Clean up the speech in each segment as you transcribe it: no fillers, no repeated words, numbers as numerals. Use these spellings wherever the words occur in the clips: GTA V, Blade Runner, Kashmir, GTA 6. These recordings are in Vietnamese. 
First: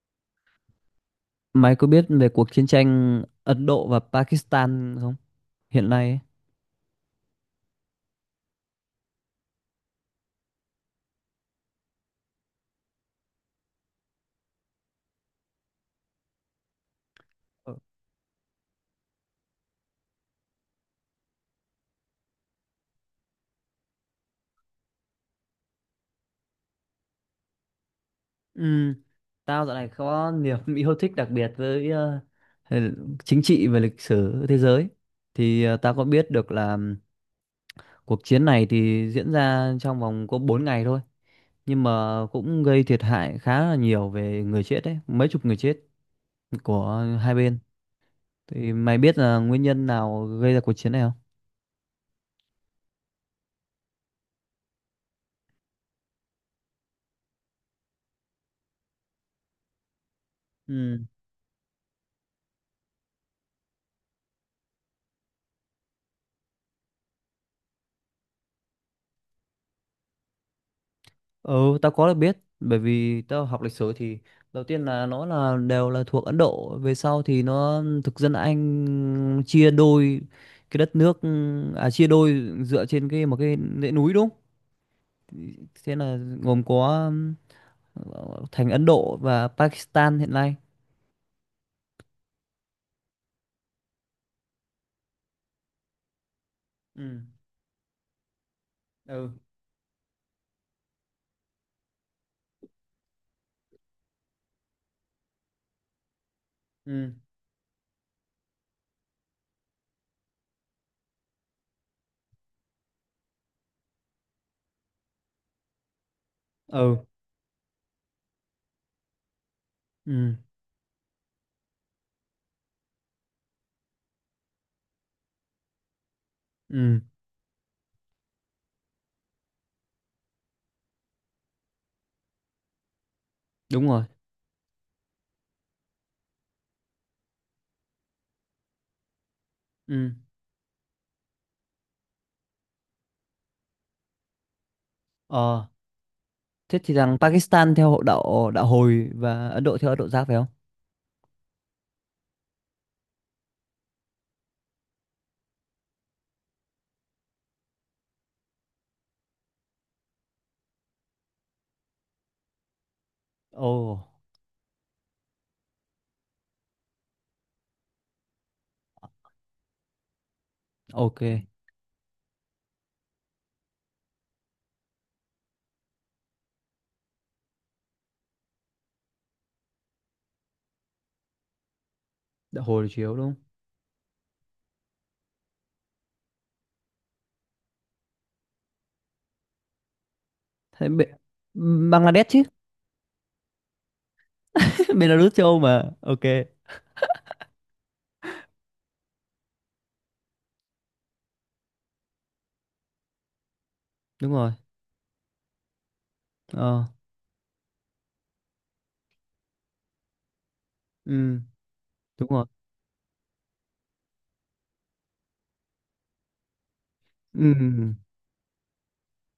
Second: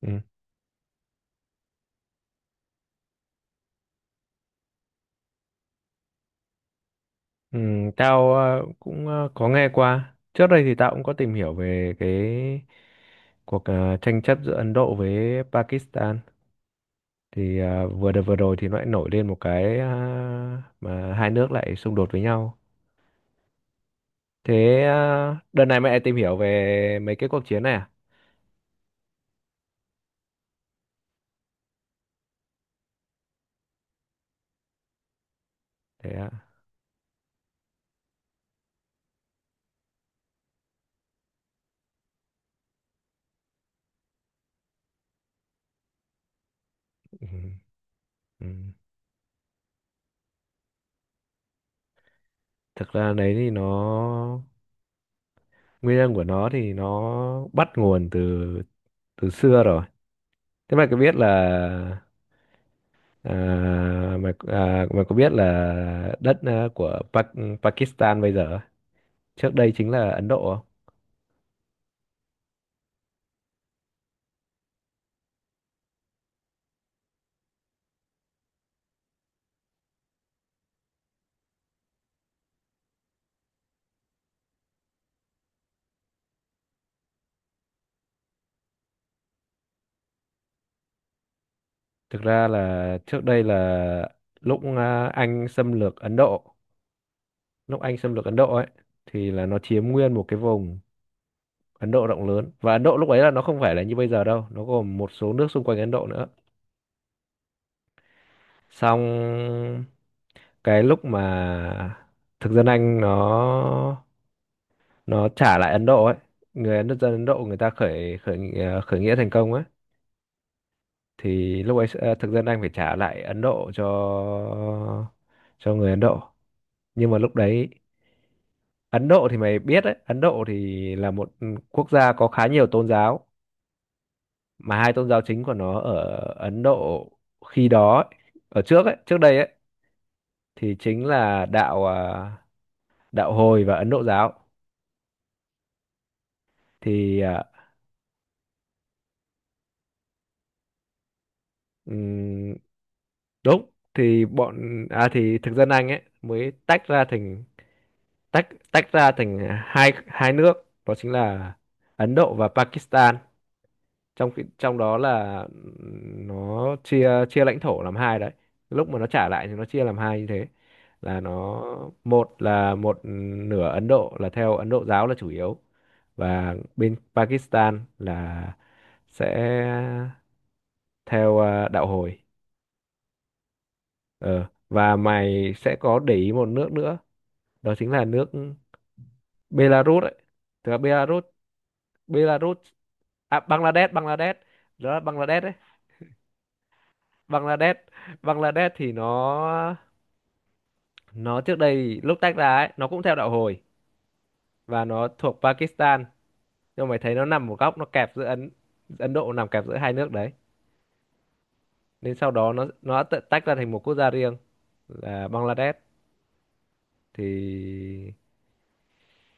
Ừ. Mày có biết về cuộc chiến tranh Ấn Độ và Pakistan không? Hiện nay ấy. Ừ, tao cũng có nghe qua. Trước đây thì tao cũng có tìm hiểu về cái cuộc tranh chấp giữa Ấn Độ với Pakistan. Ờ. Vừa đợt vừa rồi thì nó lại nổi lên một cái mà hai nước lại xung đột với nhau. Đợt này mày lại tìm hiểu về mấy cái cuộc chiến này à? Ừ, tao dạo này có niềm yêu thích đặc biệt với ờ, chính trị và lịch sử thế giới. Thì tao có Thế biết ạ. được là cuộc chiến này thì diễn ra trong vòng có 4 ngày thôi. Nhưng mà cũng gây thiệt hại khá là nhiều về người chết đấy, mấy chục người chết của Ừ. hai bên. Ừ. Thì mày biết là nguyên nhân nào gây ra cuộc chiến này không? Thực ra đấy thì nó nguyên nhân của nó thì nó bắt nguồn từ từ xưa rồi. Thế mày có Ừ. biết là à, mày có biết là đất của Pakistan bây giờ trước đây chính là Ấn Độ không? Ừ, tao có được biết bởi vì tao học lịch sử thì đầu tiên là nó là đều là thuộc Ấn Độ, về sau thì nó thực dân Anh chia đôi cái đất nước, à chia đôi dựa trên một cái dãy núi đúng không? Thế là gồm có thành Ấn Độ và Pakistan hiện nay. Thực ra là trước đây là lúc Anh xâm lược Ấn Độ, Ừ. lúc Anh xâm lược Ấn Độ ấy Ừ. thì là nó chiếm nguyên một cái vùng Ấn Độ rộng lớn, và Ấn Độ lúc ấy là nó không phải là như bây giờ đâu, nó gồm một số nước xung quanh Ấn Độ nữa. Ừ. Xong cái lúc mà thực dân Anh nó trả lại Ấn Độ ấy, người Ấn Ừ. dân Ấn Độ người ta khởi khởi nghị- à, khởi nghĩa thành công ấy, Ừ. thì lúc ấy thực dân Anh phải trả lại Ấn Độ cho người Ấn Độ. Ừ. Nhưng mà lúc đấy Ấn Độ thì mày biết đấy, Ấn Độ thì là một quốc gia có khá nhiều tôn giáo, Đúng rồi. mà hai tôn giáo chính của nó ở Ấn Độ khi đó ấy, ở trước ấy, trước đây ấy, Ừ. thì chính là đạo Hồi và Ấn Độ giáo. Ờ. Thế thì rằng thì à, Pakistan theo hộ đạo đạo hồi và Ấn Độ theo Ấn Độ giáo phải không? đúng, thì bọn à thì thực dân Anh ấy mới tách ra thành tách tách ra thành hai hai nước, đó chính là Ấn Độ và Pakistan. Ồ, Trong đó là nó chia chia lãnh thổ làm hai đấy, lúc mà nó trả lại thì nó chia làm hai như thế. Là ok. nó một là một nửa Ấn Độ là theo Ấn Độ giáo là chủ yếu, và bên Pakistan là sẽ theo đạo Hồi. Đã hồi chiếu đúng không? Ờ, và mày sẽ có để ý một nước nữa, đó chính là nước Belarus ấy. Thực ra Thế Belarus, Bangladesh chứ. Belarus, à Bangladesh, Bangladesh, đó là Belarus Bangladesh châu đấy. Âu mà, ok. Bangladesh, Bangladesh thì nó trước đây lúc tách ra ấy, nó cũng theo đạo Hồi Đúng rồi. và nó thuộc Pakistan. Ờ. Nhưng mà mày thấy nó nằm một góc, nó kẹp giữa Ấn Ấn Độ, nằm kẹp giữa hai nước đấy. Ừ. Nên Đúng sau rồi. đó nó tự tách ra thành một quốc gia riêng là Bangladesh. Ừ. thì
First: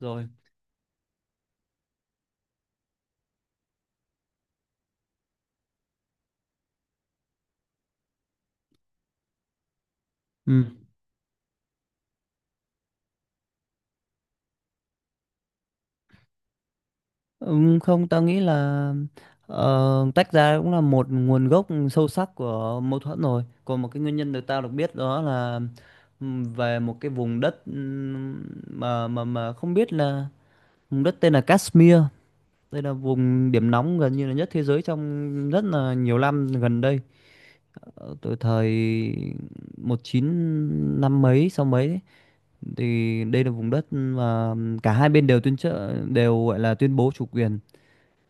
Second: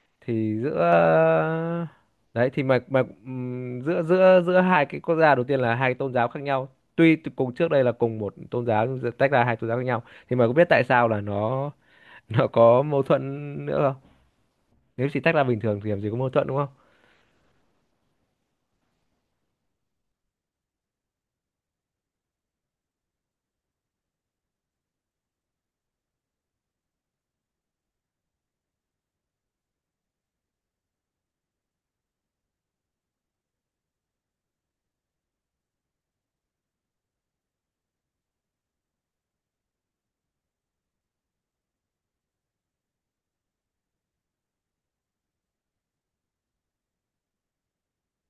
Rồi. thì giữa đấy thì mà giữa giữa giữa hai cái quốc gia đầu tiên là hai tôn giáo khác nhau, cùng trước đây là cùng một tôn giáo nhưng giờ tách ra hai tôn giáo khác nhau, thì mà có Ừ. biết tại sao là nó nó có mâu thuẫn nữa không? Nếu chỉ tách ra bình thường thì làm gì có mâu thuẫn đúng không? Không, tao nghĩ là ờ, tách ra cũng là một nguồn gốc sâu sắc của mâu thuẫn rồi, còn một cái nguyên nhân được tao được biết đó là, về một cái vùng đất, mà không biết là vùng đất tên là Kashmir. Đây là vùng điểm nóng gần như là nhất thế giới trong rất là nhiều năm gần đây. Ờ, từ thời một chín năm mấy sau mấy ấy, thì đây là vùng đất mà cả hai bên đều tuyên trợ đều gọi là tuyên bố chủ quyền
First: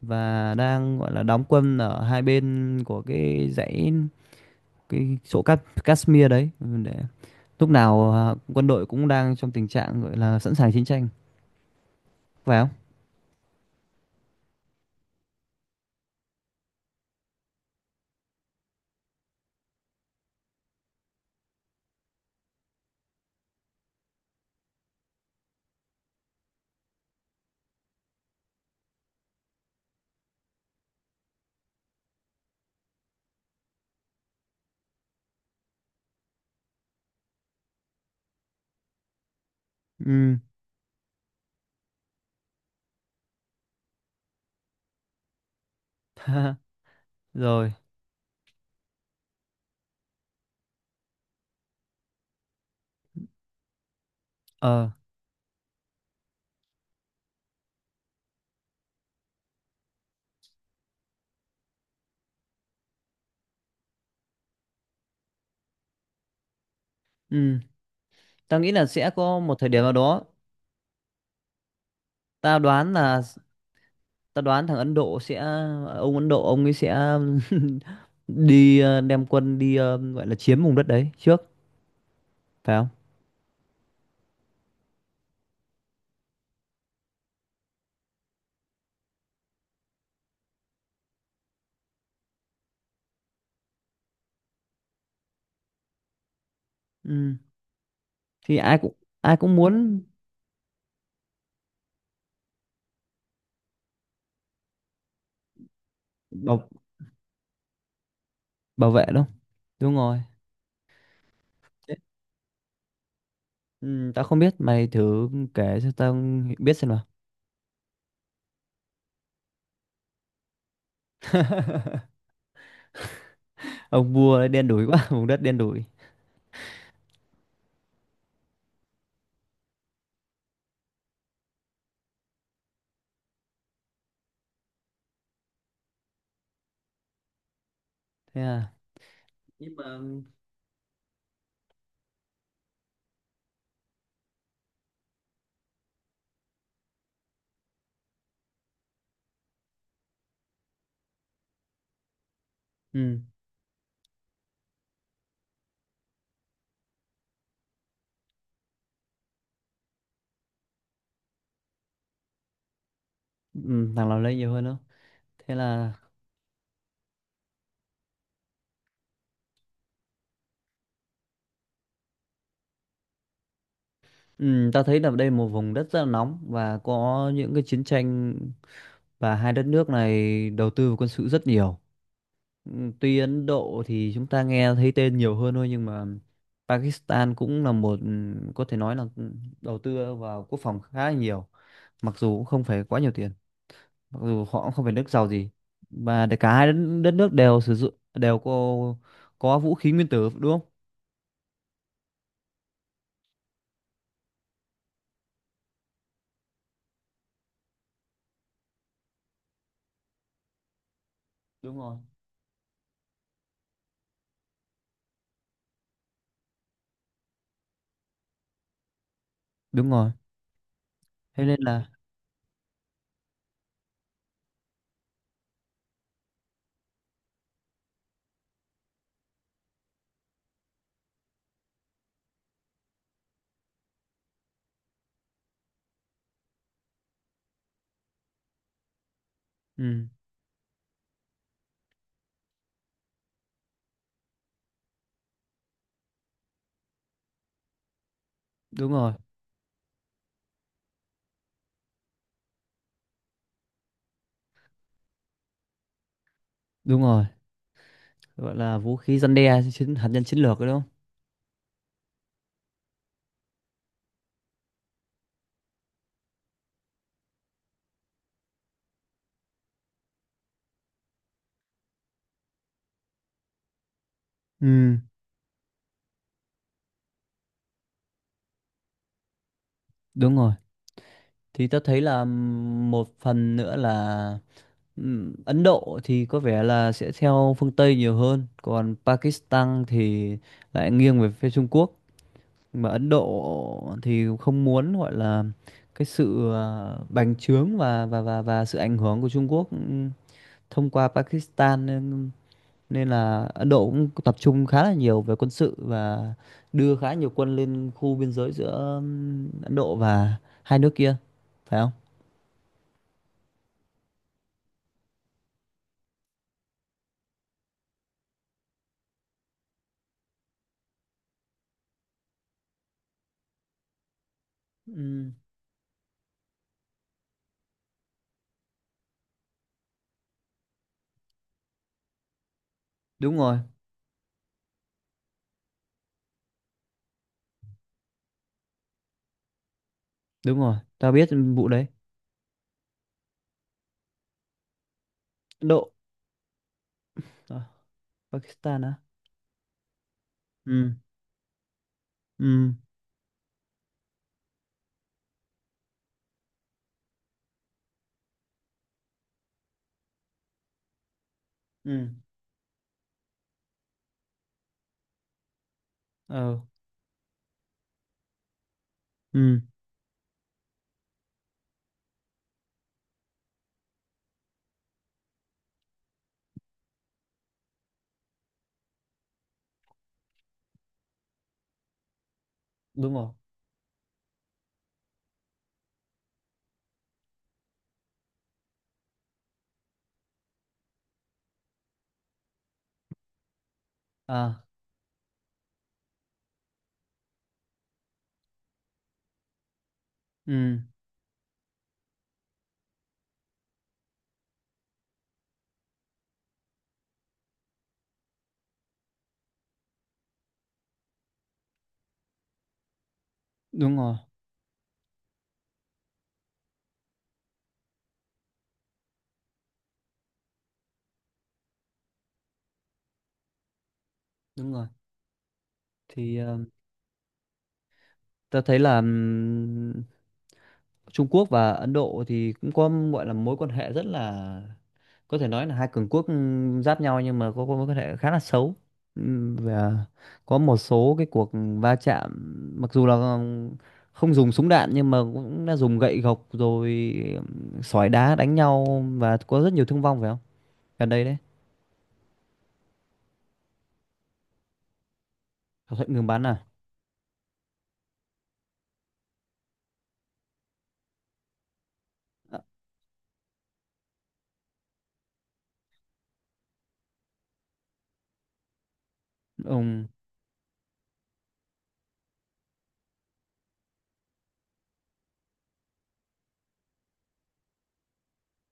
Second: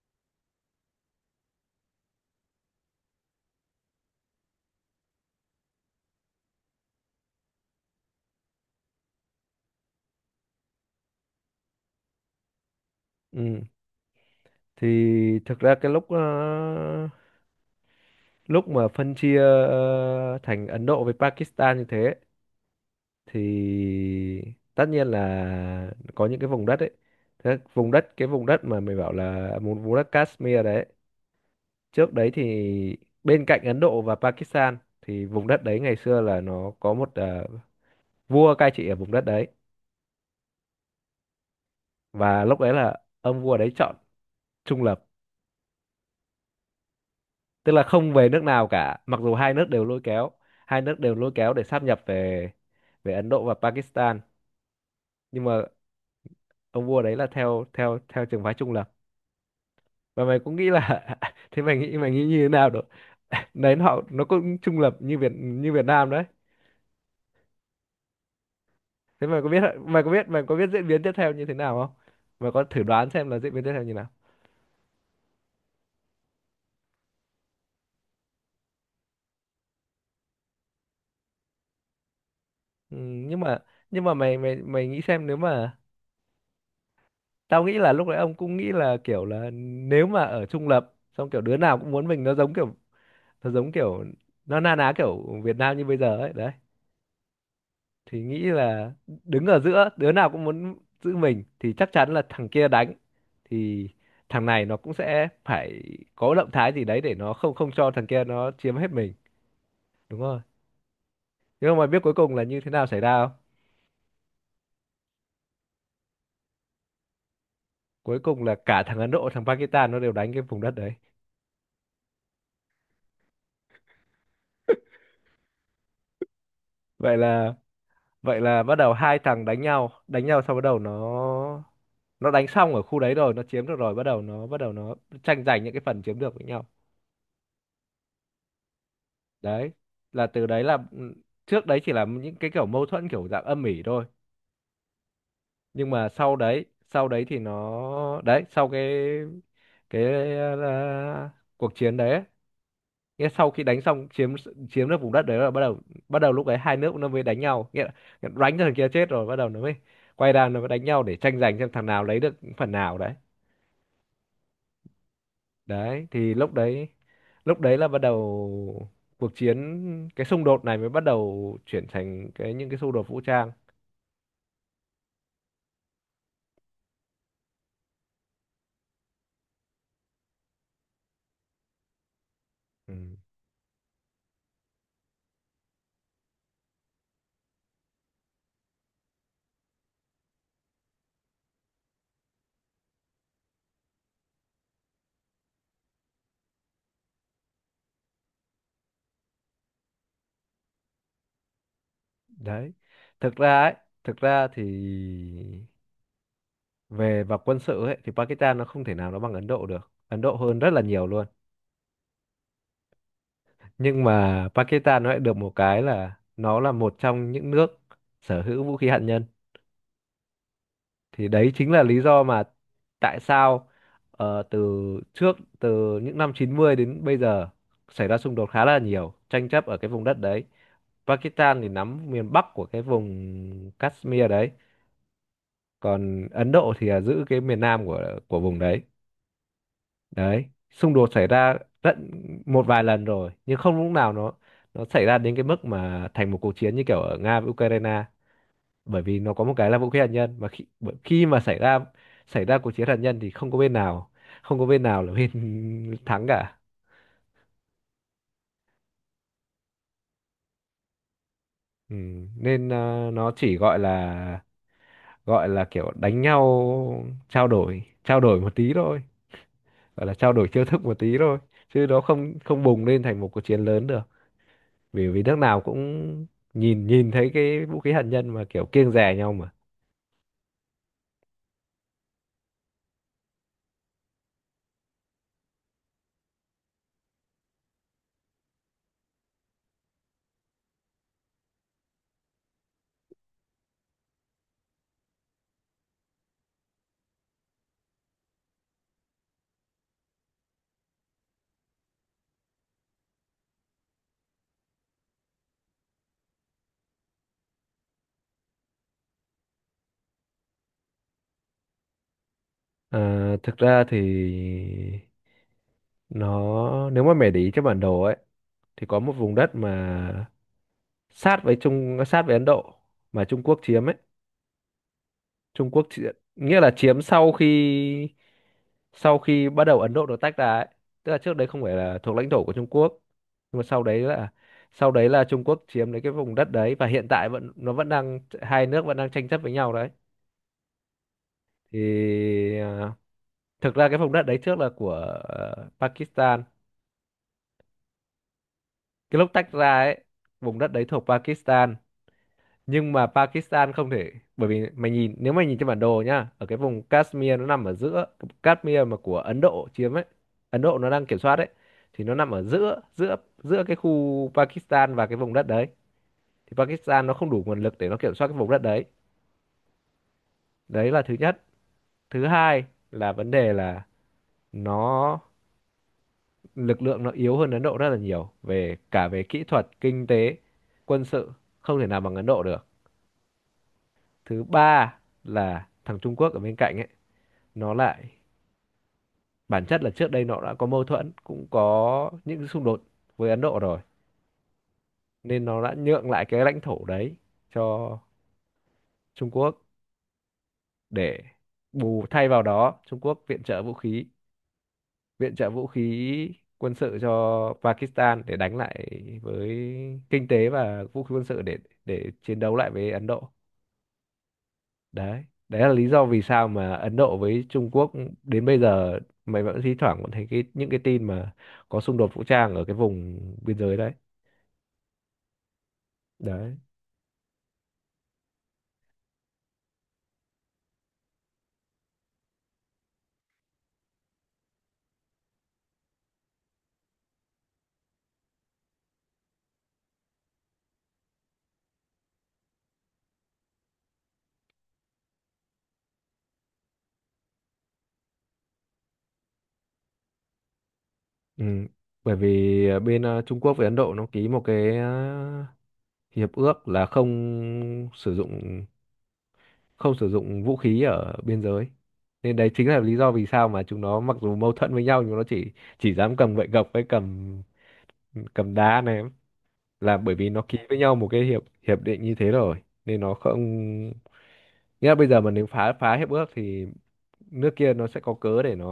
và đang gọi là đóng quân ở hai bên của cái dãy, cái chỗ Cát Kashmir đấy, để lúc nào quân đội cũng đang trong tình trạng gọi là sẵn sàng chiến tranh phải không? Ừ, thì thực ra cái lúc mà phân chia thành Ấn Độ với Pakistan như thế, thì tất nhiên là có những cái vùng đất ấy. Thế vùng đất, cái vùng đất mà mày bảo là vùng vùng đất Kashmir đấy, trước đấy thì bên cạnh Ấn Độ và Pakistan thì vùng đất đấy ngày xưa là nó có một vua cai trị ở vùng đất đấy. Ừ. Và lúc đấy là ông vua đấy chọn trung lập, Rồi. tức là không về nước nào cả, mặc dù hai nước đều lôi kéo, hai nước đều lôi kéo để sáp nhập về về Ấn Độ và Pakistan. Ờ. Nhưng mà ông vua đấy là theo theo theo trường phái trung lập. Và mày cũng nghĩ là thế mày nghĩ, mày nghĩ như thế nào được. Đấy, họ nó cũng trung lập như Việt Nam đấy. Ừ. Tao nghĩ là sẽ Thế có mày có một biết, thời điểm nào đó. Mày có biết diễn biến tiếp theo như thế nào không? Mày Tao có thử đoán đoán là, xem là diễn biến tiếp theo như nào? ta đoán thằng Ấn Độ sẽ, ông Ấn Độ ông ấy sẽ đem quân gọi là chiếm vùng đất đấy trước phải không? Ừ, nhưng mà mày mày mày nghĩ xem nếu mà tao nghĩ là lúc đấy ông cũng nghĩ là kiểu là nếu mà ở trung lập xong kiểu đứa nào cũng muốn mình, nó giống kiểu, nó giống kiểu nó na ná kiểu Việt Nam như bây giờ ấy đấy. Ừ. Thì nghĩ Thì là ai đứng cũng ở giữa, muốn, đứa nào cũng muốn giữ mình, thì chắc chắn là thằng kia đánh, thì thằng này nó cũng sẽ phải có động bảo thái gì đấy để nó không không cho thằng kia nó chiếm bảo hết vệ mình. đâu, đúng rồi. Đúng rồi. Nhưng mà mày Thế- biết cuối cùng là như thế nào xảy ra không? ừ, tao không biết, mày thử kể cho tao biết xem nào. Cuối cùng là cả thằng Ấn Độ, thằng Pakistan nó đều đánh cái vùng đất đấy. Ông vua ấy đen đủi quá. Vùng đất đen đủi. Vậy là, vậy là bắt đầu hai thằng đánh nhau, đánh nhau sau bắt đầu nó đánh xong ở khu đấy rồi nó chiếm được rồi bắt đầu nó, tranh giành những cái phần chiếm được với nhau Thế à? đấy. Nhưng mà, Là từ đấy là ừ, trước đấy chỉ là những cái kiểu mâu thuẫn kiểu dạng âm ỉ thôi, nhưng mà sau đấy, thì nó đấy, sau cái cái ờ, cuộc chiến đấy ấy, ừ, nghĩa sau khi đánh xong chiếm chiếm được vùng đất đấy là bắt đầu, bắt đầu lúc ấy hai nước nó mới đánh nhau, nghĩa là đánh cho thằng kia chết rồi bắt đầu nó mới quay ra nó mới đánh nhau để tranh giành xem thằng nào lấy được phần nào đấy. ừ, thằng nào lấy nhiều hơn đâu, thế là. Đấy thì lúc đấy, là bắt đầu cuộc chiến, cái xung đột này mới bắt đầu chuyển thành cái những cái xung đột vũ trang. Ừ, ta thấy là đây là một vùng đất rất là nóng và có những cái chiến tranh, và hai đất nước này đầu tư vào quân sự rất nhiều. Ừ. Ừ, Tuy Ấn Độ thì chúng ta nghe thấy tên nhiều hơn thôi nhưng mà Pakistan cũng là một, có thể nói là, đầu tư vào quốc phòng khá là nhiều, mặc dù cũng không phải quá nhiều tiền, mặc dù họ cũng không phải nước giàu gì, và để cả hai đất nước đều sử dụng đều có vũ khí nguyên tử đúng không? đấy, thực ra ấy, thực ra thì về mặt quân sự ấy thì Pakistan nó không thể nào nó bằng Ấn Độ được, Ấn Độ hơn rất là nhiều luôn. Đúng rồi. Nhưng mà Pakistan nó lại được một cái là nó là một trong những nước sở hữu vũ khí hạt nhân. Đúng rồi. Thì Thế đấy nên chính là là, lý do mà tại sao từ trước từ những năm 90 đến bây giờ xảy ra xung đột khá là nhiều, tranh chấp ở cái vùng đất đấy. Pakistan thì nắm miền Bắc của cái vùng Kashmir đấy, còn Ấn Độ thì là giữ cái miền Nam của vùng đấy. ừ, Đấy, xung đột xảy ra tận một vài lần rồi nhưng không lúc nào nó xảy ra đến cái mức mà thành một cuộc chiến như kiểu ở Nga với Ukraine, đúng bởi rồi, vì nó có một cái là vũ khí hạt nhân. Mà khi mà xảy ra, cuộc chiến hạt nhân thì không có bên nào, là bên thắng cả. đúng rồi. Gọi là vũ khí răn đe chiến, hạt nhân chiến lược đấy đúng không? Ừ. Nên nó chỉ gọi là, gọi là kiểu đánh nhau, trao đổi, một tí thôi, gọi là trao đổi chiêu thức một tí thôi, chứ nó không không bùng lên thành một cuộc chiến lớn được. Ừ. Vì vì nước nào cũng nhìn, thấy cái vũ khí hạt nhân mà kiểu kiêng dè nhau mà. Đúng rồi. Thì ta thấy là, một phần nữa là, Ấn Độ thì có vẻ là sẽ theo phương Tây nhiều hơn, còn Pakistan thì lại nghiêng về phía Trung Quốc. Mà Ấn Độ thì không muốn gọi là cái sự bành trướng và sự ảnh hưởng của Trung Quốc, thông qua Pakistan, nên nên là Ấn Độ cũng tập trung khá là nhiều về quân sự và đưa khá nhiều quân lên khu biên giới giữa, Ấn Độ và hai nước kia phải không? À, thực ra thì nó, nếu mà mày để ý trên bản đồ ấy thì có một vùng đất mà sát với sát với Ấn Độ mà Trung Quốc chiếm ấy, Ừm, Trung Quốc chỉ, nghĩa là chiếm sau khi, bắt đầu Ấn Độ được tách ra ấy. Tức là trước đấy không phải là thuộc lãnh thổ của Trung Quốc, đúng rồi, nhưng mà sau đấy là, Trung Quốc chiếm lấy cái vùng đất đấy, và hiện tại vẫn, nó vẫn đang, hai nước vẫn đang tranh chấp với nhau đấy. đúng rồi, tao biết vụ Thì đấy. à, thực ra cái vùng đất đấy trước là của Ấn Độ, Pakistan. à, Pakistan á. Cái lúc tách ra ấy, vùng đất đấy Ừ, thuộc Pakistan. ừ, Nhưng mà Pakistan không thể, bởi vì mày nhìn, nếu mày nhìn trên bản đồ nhá, ở cái vùng Kashmir nó nằm ở giữa, Kashmir mà của Ấn Độ chiếm ấy, Ấn Độ nó đang kiểm soát ấy, thì ừ, nó nằm ở giữa, giữa cái khu Pakistan và cái vùng đất đấy. Thì ờ, Pakistan nó không đủ nguồn lực để nó kiểm soát cái vùng đất đấy. ừ, Đấy là thứ nhất. Thứ hai là vấn đề là nó, lực lượng nó yếu hơn Ấn Độ rất là nhiều, về cả về kỹ thuật, kinh tế, quân sự, không thể nào bằng Ấn Độ được. đúng rồi. Thứ ba là thằng Trung Quốc ở bên cạnh ấy, nó lại bản chất là trước đây nó đã có mâu thuẫn, cũng có những xung đột với Ấn Độ rồi, À, nên nó đã nhượng lại cái lãnh thổ đấy cho Trung Quốc, ừ, để bù thay vào đó Trung Quốc viện trợ vũ khí, viện trợ vũ khí quân sự cho Pakistan để đánh lại với, kinh tế và vũ khí quân sự để chiến đấu lại với Ấn Độ. đúng rồi, Đấy, đấy là lý do vì sao mà Ấn Độ với Trung Quốc đến bây giờ mày vẫn thi thoảng vẫn thấy cái những cái tin mà có xung đột vũ trang ở cái vùng biên giới đấy. đúng rồi. Thì Đấy. Ta thấy là, Trung Quốc và Ấn Độ thì cũng có gọi là mối quan hệ rất là, có thể nói là hai cường quốc, giáp nhau, nhưng mà có mối quan hệ khá là xấu. Và có một số cái cuộc va chạm, mặc dù là không dùng súng đạn nhưng mà cũng đã dùng gậy gộc rồi, sỏi đá đánh nhau và có rất nhiều thương vong phải không, gần đây đấy. Ừ, bởi vì bên Trung Quốc với Ấn Độ nó ký một cái Thỏa thuận ngừng hiệp bắn à? ước là không sử dụng, vũ khí ở biên giới. Nên đấy Ờ, chính là lý do vì sao mà chúng nó mặc dù mâu thuẫn với nhau nhưng nó chỉ dám cầm gậy gộc với cầm, đá này, ủng là bởi vì nó ký với nhau một cái hiệp hiệp định như thế rồi. Nên nó không, nghĩa là bây giờ mà nếu phá, hiệp ước thì nước kia nó sẽ có cớ để nó,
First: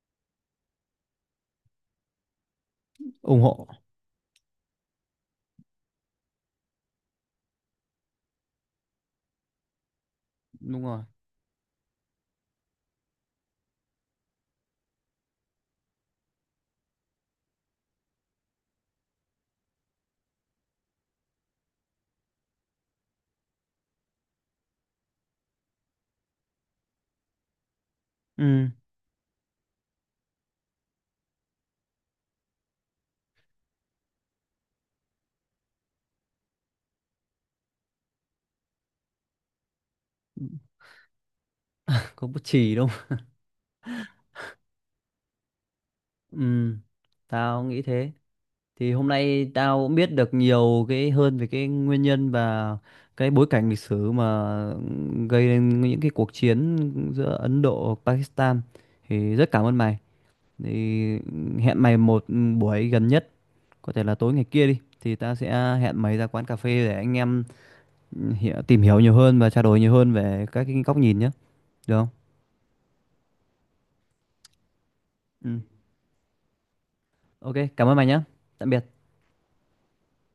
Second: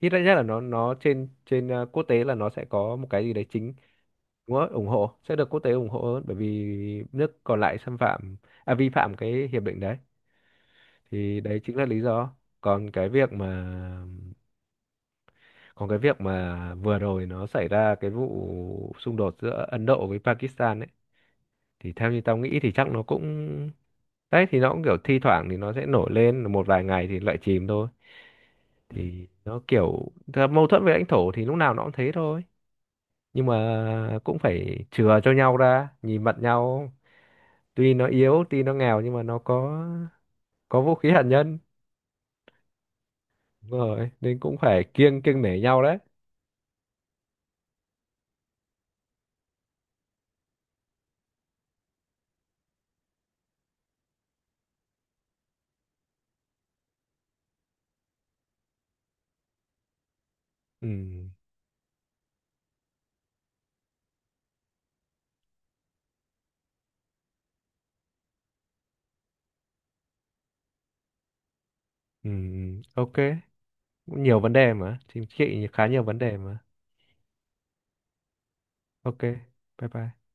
ít nhất là nó trên, quốc tế là nó sẽ có một cái gì ủng đấy hộ. chính. Đúng rồi, ủng hộ, sẽ được quốc tế ủng hộ hơn, bởi vì nước còn lại xâm phạm, à, vi phạm cái hiệp định đấy. Đúng rồi. Thì đấy chính là lý do. Còn cái việc mà, vừa rồi nó xảy ra cái vụ xung đột giữa Ấn Độ với Pakistan ấy, thì theo như tao nghĩ thì chắc nó cũng, đấy thì nó cũng kiểu thi thoảng thì nó sẽ nổi lên một vài ngày thì lại chìm thôi. Ừ, Thì nó kiểu thật, mâu thuẫn về lãnh thổ thì lúc nào nó cũng thế thôi, nhưng mà cũng phải chừa cho nhau ra nhìn mặt nhau, tuy nó yếu tuy nó nghèo nhưng mà nó có vũ khí hạt nhân. có bút chì đâu. Đúng rồi, nên cũng phải kiêng, nể nhau đấy. Ừ, tao nghĩ thế. Thì hôm nay tao cũng biết được nhiều cái hơn về cái nguyên nhân và cái bối cảnh lịch sử mà gây nên những cái cuộc chiến giữa Ấn Độ và Pakistan. Thì rất cảm ơn mày. Thì Ừ. hẹn mày một buổi gần nhất, có thể là tối ngày kia đi. Thì ta sẽ hẹn mày ra quán cà phê để anh em hiểu, tìm hiểu nhiều hơn và trao đổi nhiều hơn về các cái góc nhìn nhé. Được không? Ừ. OK, cũng nhiều vấn đề mà, chính Ừ. trị khá nhiều vấn đề mà. Ok, cảm ơn mày nhé. Tạm biệt. OK, bye bye.